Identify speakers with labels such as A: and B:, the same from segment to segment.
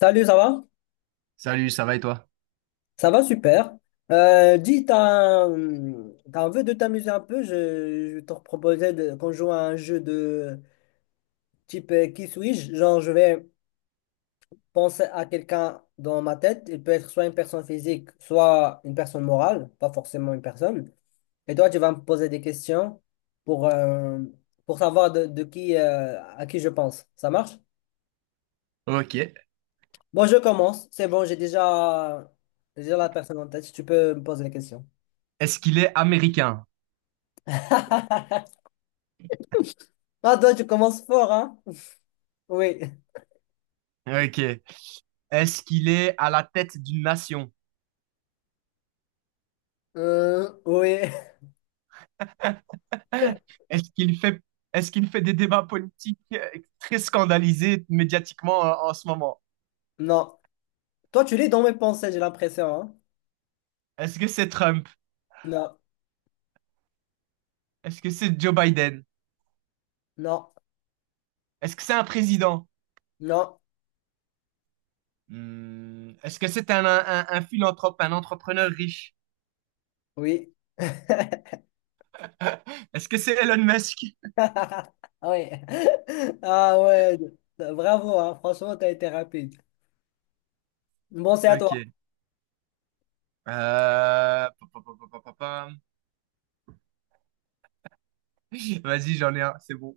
A: Salut, ça va?
B: Salut, ça va et toi?
A: Ça va super. Dis, t'as un, t'as envie de t'amuser un peu? Je te proposais de- qu'on joue à un jeu de type qui suis-je? Genre, je vais penser à quelqu'un dans ma tête. Il peut être soit une personne physique, soit une personne morale, pas forcément une personne. Et toi, tu vas me poser des questions pour, euh, pour savoir de qui, à qui je pense. Ça marche?
B: Ok.
A: Bon, je commence. C'est bon, j'ai déjà, J'ai déjà la personne en tête. Tu peux me poser les questions.
B: Est-ce qu'il est américain?
A: Ah, toi, tu commences fort, hein? Oui.
B: Ok. Est-ce qu'il est à la tête d'une nation?
A: Oui.
B: Est-ce qu'il fait, est-ce qu'il fait des débats politiques très scandalisés médiatiquement en ce moment?
A: Non. Toi, tu lis dans mes pensées, j'ai l'impression, hein?
B: Est-ce que c'est Trump?
A: Non.
B: Est-ce que c'est Joe Biden?
A: Non.
B: Est-ce que c'est un président?
A: Non.
B: Hmm, est-ce que c'est un philanthrope, un entrepreneur riche?
A: Oui.
B: Est-ce que c'est Elon Musk?
A: Ah, oui. Ah ouais. Bravo, hein. Franchement, t'as été rapide. Bon, c'est à toi.
B: Ok. Pa, pa, pa, pa, pa, pa, pa. Vas-y, j'en ai un, c'est bon.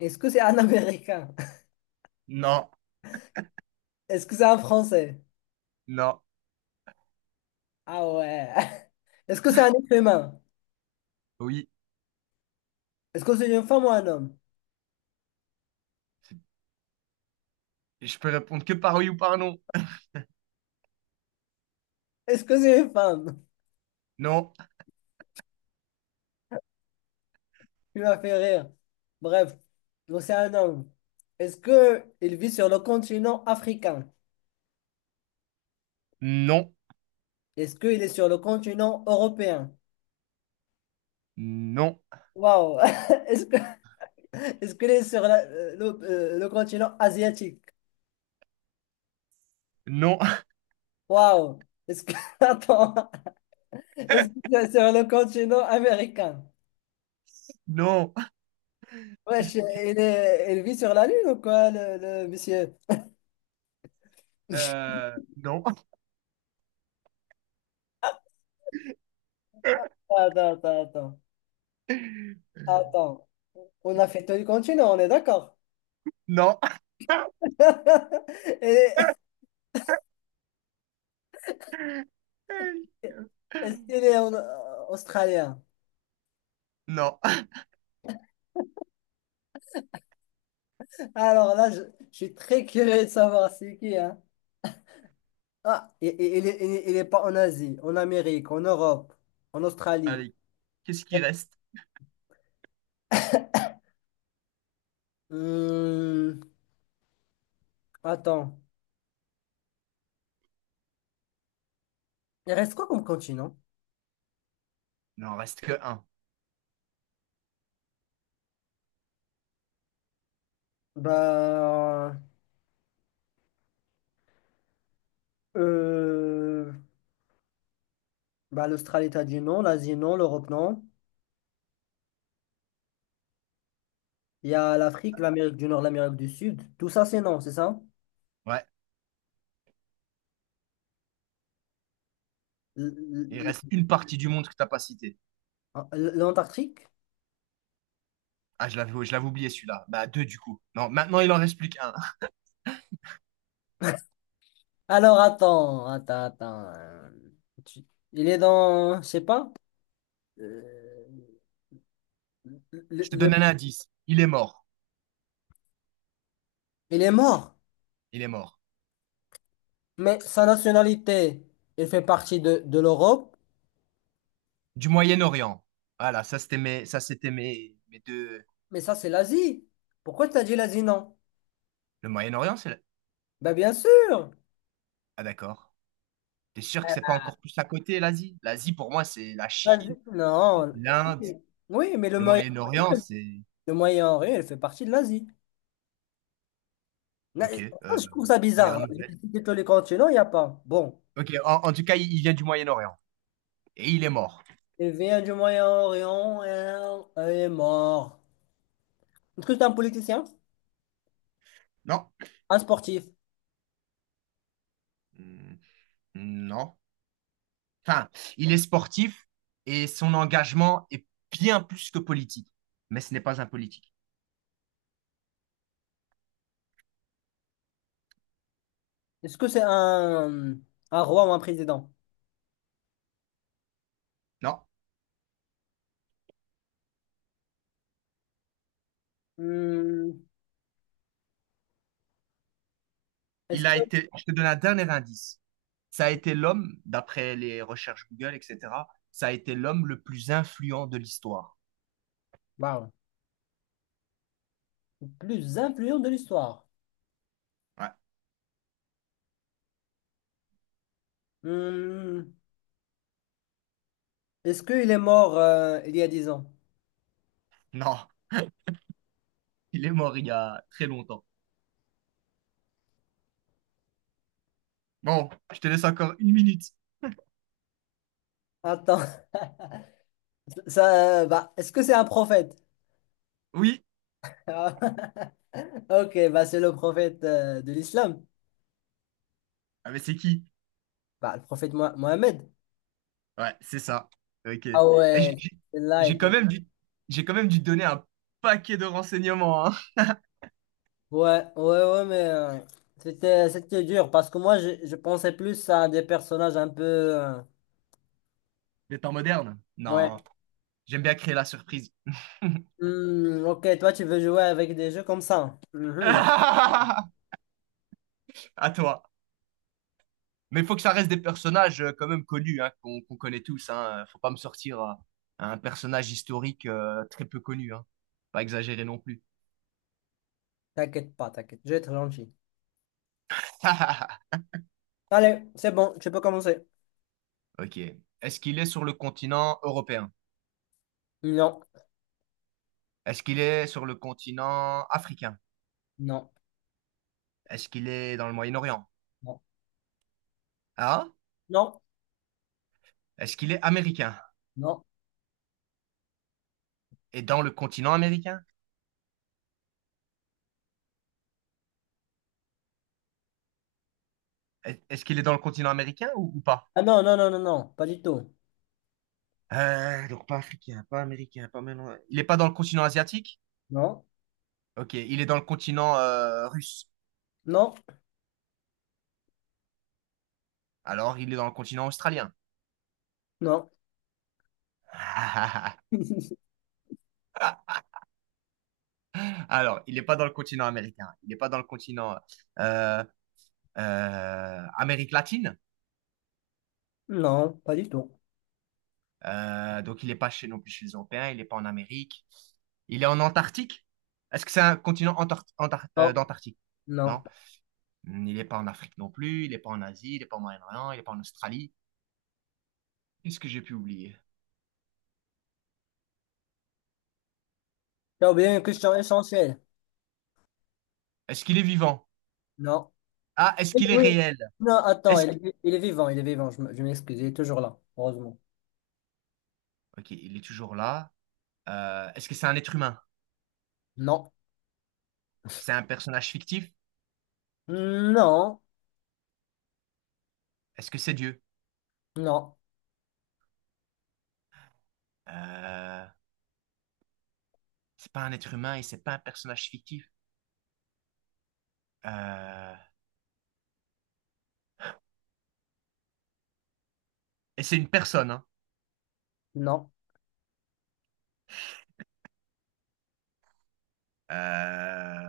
A: Est-ce que c'est un Américain?
B: Non,
A: Est-ce que c'est un Français?
B: non,
A: Ah ouais. Est-ce que c'est un être humain?
B: oui.
A: Est-ce que c'est une femme ou un homme?
B: Et je peux répondre que par oui ou par non.
A: Est-ce que c'est une femme?
B: Non,
A: Tu m'as fait rire. Bref, c'est un homme. Est-ce que il vit sur le continent africain?
B: non,
A: Est-ce qu'il est sur le continent européen?
B: non,
A: Waouh! Est-ce que est-ce qu'il est sur le continent asiatique?
B: non,
A: Waouh! Est-ce que attends, est-ce que c'est sur le continent américain?
B: non,
A: Wesh, il vit sur la Lune ou quoi, le monsieur?
B: non,
A: Attends, attends, attends. Attends. On a fait tout le continent, on est d'accord?
B: non,
A: Et- Est-ce qu'il est australien?
B: non.
A: Alors là, je suis très curieux de savoir c'est qui, hein? Ah, il il est pas en Asie, en Amérique, en Europe, en Australie.
B: Allez, qu'est-ce qui reste?
A: Hmm, attends. Il reste quoi comme continent?
B: Non, il reste que un.
A: Bah, euh, bah l'Australie, t'as dit non, l'Asie, non, l'Europe, non. Il y a l'Afrique, l'Amérique du Nord, l'Amérique du Sud. Tout ça, c'est non, c'est ça?
B: Ouais,
A: L-
B: il reste
A: l-
B: une partie du monde que t'as pas cité.
A: L'Antarctique?
B: Ah, je l'avais oublié celui-là. Bah, deux du coup. Non, maintenant il en reste plus qu'un.
A: Alors attends, attends, attends. Tu- Il est dans, je sais pas. euh,
B: Je te
A: le-
B: donne un indice. Il est mort.
A: Il est mort.
B: Il est mort.
A: Mais sa nationalité, il fait partie de l'Europe.
B: Du Moyen-Orient. Voilà, mes deux.
A: Mais ça, c'est l'Asie. Pourquoi tu as dit l'Asie, non?
B: Le Moyen-Orient, c'est. Le-
A: Ben bien sûr.
B: Ah d'accord. T'es sûr que c'est pas encore plus à côté, l'Asie? L'Asie, pour moi, c'est la Chine,
A: L'Asie- Non.
B: l'Inde,
A: Oui, oui, mais
B: le Moyen-Orient, c'est...
A: Le Moyen-Orient, il fait partie de l'Asie. Na- ça,
B: Ok,
A: je trouve ça
B: première
A: bizarre, hein.
B: nouvelle.
A: J'ai cité tous les continents, il n'y a pas. Bon.
B: Ok, en tout cas, il vient du Moyen-Orient. Et il est mort.
A: Il vient du Moyen-Orient, et il est mort. Est-ce que c'est un politicien?
B: Non.
A: Un sportif.
B: Hmm, non. Enfin, il est sportif et son engagement est bien plus que politique. Mais ce n'est pas un politique.
A: Est-ce que c'est un roi ou un président?
B: Non.
A: Hmm, Est-ce
B: Il a
A: que...
B: été... Je te donne un dernier indice. Ça a été l'homme, d'après les recherches Google, etc., ça a été l'homme le plus influent de l'histoire.
A: Waouh. Le plus influent de l'histoire.
B: Ouais.
A: Hmm, Est-ce qu'il est mort il y a 10 ans?
B: Non. Il est mort il y a très longtemps. Bon, je te laisse encore une minute.
A: Attends. Ça, bah, est-ce que c'est un prophète?
B: Oui?
A: Ah, ok, bah, c'est le prophète de l'islam.
B: Ah, mais c'est qui?
A: Bah, le prophète Mohamed.
B: Ouais, c'est ça. Ok.
A: Ah
B: Eh, J'ai
A: ouais,
B: j'ai-
A: là
B: j'ai quand
A: était.
B: même dû, j'ai quand même dû te donner un paquet de renseignements, hein.
A: Ouais, ouais, ouais, mais c'était c'était dur parce que moi je pensais plus à des personnages un peu.
B: Des temps modernes?
A: Ouais.
B: Non. J'aime bien créer la surprise.
A: Ok, toi tu veux jouer avec des jeux comme ça. Mhm.
B: À toi. Mais il faut que ça reste des personnages quand même connus, hein, qu'on connaît tous, hein. Faut pas me sortir un personnage historique très peu connu, hein. Pas exagéré non plus.
A: T'inquiète pas, t'inquiète, je vais être gentil. Allez, c'est bon, tu peux commencer.
B: Ok. Est-ce qu'il est sur le continent européen?
A: Non,
B: Est-ce qu'il est sur le continent africain?
A: non,
B: Est-ce qu'il est dans le Moyen-Orient?
A: non,
B: Ah?
A: non,
B: Est-ce qu'il est américain?
A: non.
B: Et dans le continent américain? Est-ce qu'il est dans le continent américain ou pas?
A: Ah non, non, non, non, non, pas du tout.
B: Donc pas africain, pas américain, pas maintenant. Il n'est pas dans le continent asiatique?
A: Non,
B: Ok, il est dans le continent russe.
A: non,
B: Alors, il est dans le continent australien.
A: non,
B: Alors, il n'est pas dans le continent américain. Il n'est pas dans le continent euh, Amérique latine.
A: non, pas du tout.
B: Donc, il n'est pas chez, non plus chez les Européens, il n'est pas en Amérique. Il est en Antarctique. Est-ce que c'est un continent
A: Non,
B: d'Antarctique?
A: non.
B: Non. Il n'est pas en Afrique non plus, il n'est pas en Asie, il n'est pas au Moyen-Orient, il n'est pas en Australie. Qu'est-ce que j'ai pu oublier?
A: T'as oublié une question essentielle.
B: Est-ce qu'il est vivant?
A: Non.
B: Ah, est-ce
A: Oui,
B: qu'il est
A: oui.
B: réel?
A: Non, attends,
B: Est-ce... qu'-
A: il est vivant, je m'excuse, il est toujours là, heureusement.
B: Ok, il est toujours là. Est-ce que c'est un être humain?
A: Non,
B: C'est un personnage fictif?
A: non,
B: Est-ce que c'est Dieu?
A: non,
B: Euh, c'est pas un être humain et c'est pas un personnage fictif. Euh, et c'est une personne, hein.
A: non.
B: Euh,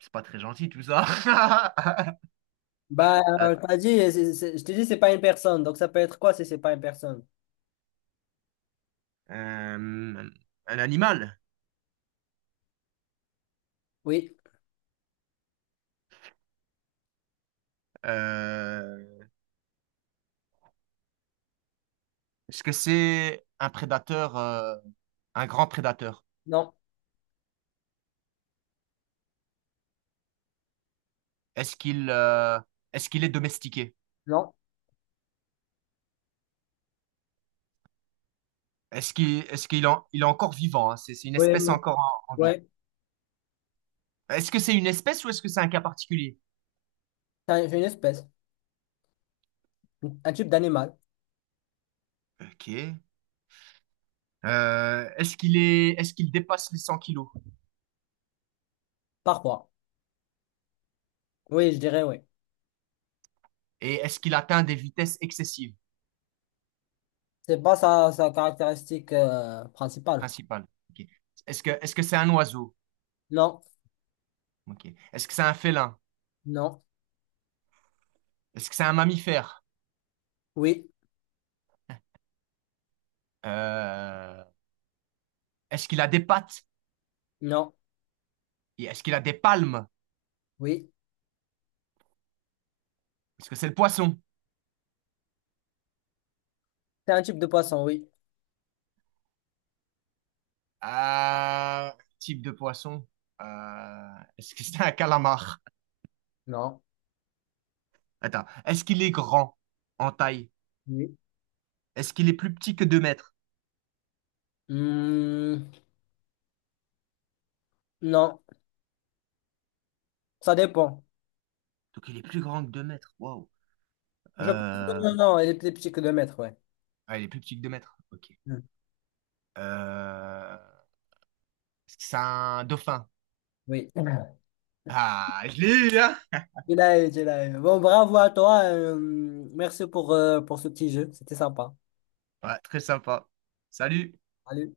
B: c'est pas très gentil tout ça.
A: Bah, t'as dit, je t'ai dit, c'est pas une personne. Donc, ça peut être quoi si c'est pas une personne?
B: Euh, un animal.
A: Oui,
B: Euh, est-ce que c'est un prédateur, un grand prédateur?
A: non,
B: Est-ce qu'il euh, est-ce qu'il est domestiqué?
A: non.
B: Il est encore vivant? Hein, c'est une
A: Oui,
B: espèce
A: non.
B: encore en vie.
A: Ouais.
B: Est-ce que c'est une espèce ou est-ce que c'est un cas particulier?
A: C'est une espèce, un type d'animal,
B: Ok. Est-ce qu'il dépasse les 100 kilos?
A: parfois. Oui, je dirais oui.
B: Et est-ce qu'il atteint des vitesses excessives
A: C'est pas sa caractéristique principale.
B: principales? Ok. Est-ce que c'est un oiseau?
A: Non,
B: Ok. Est-ce que c'est un félin?
A: non,
B: Est-ce que c'est un mammifère?
A: oui,
B: Euh, Est-ce qu'il a des pattes?
A: non,
B: Et est-ce qu'il a des palmes?
A: oui.
B: Est-ce que c'est le poisson?
A: C'est un type de poisson, oui.
B: Euh, Type de poisson. Est-ce que c'est un calamar?
A: Non,
B: Attends. Est-ce qu'il est grand en taille?
A: oui.
B: Est-ce qu'il est plus petit que 2 mètres?
A: Hmm, non, ça dépend.
B: Donc il est plus grand que 2 mètres. Waouh.
A: Je pense que
B: Euh,
A: non, non, non, il est plus petit que 2 m, ouais.
B: ah, il est plus petit que 2 mètres. Ok.
A: Hmm.
B: Euh, est-ce que c'est un dauphin?
A: Oui.
B: Ah, je l'ai eu, hein?
A: Il a eu, il a eu. Bon, bravo à toi. Merci pour ce petit jeu. C'était sympa.
B: Ouais, très sympa. Salut.
A: Salut.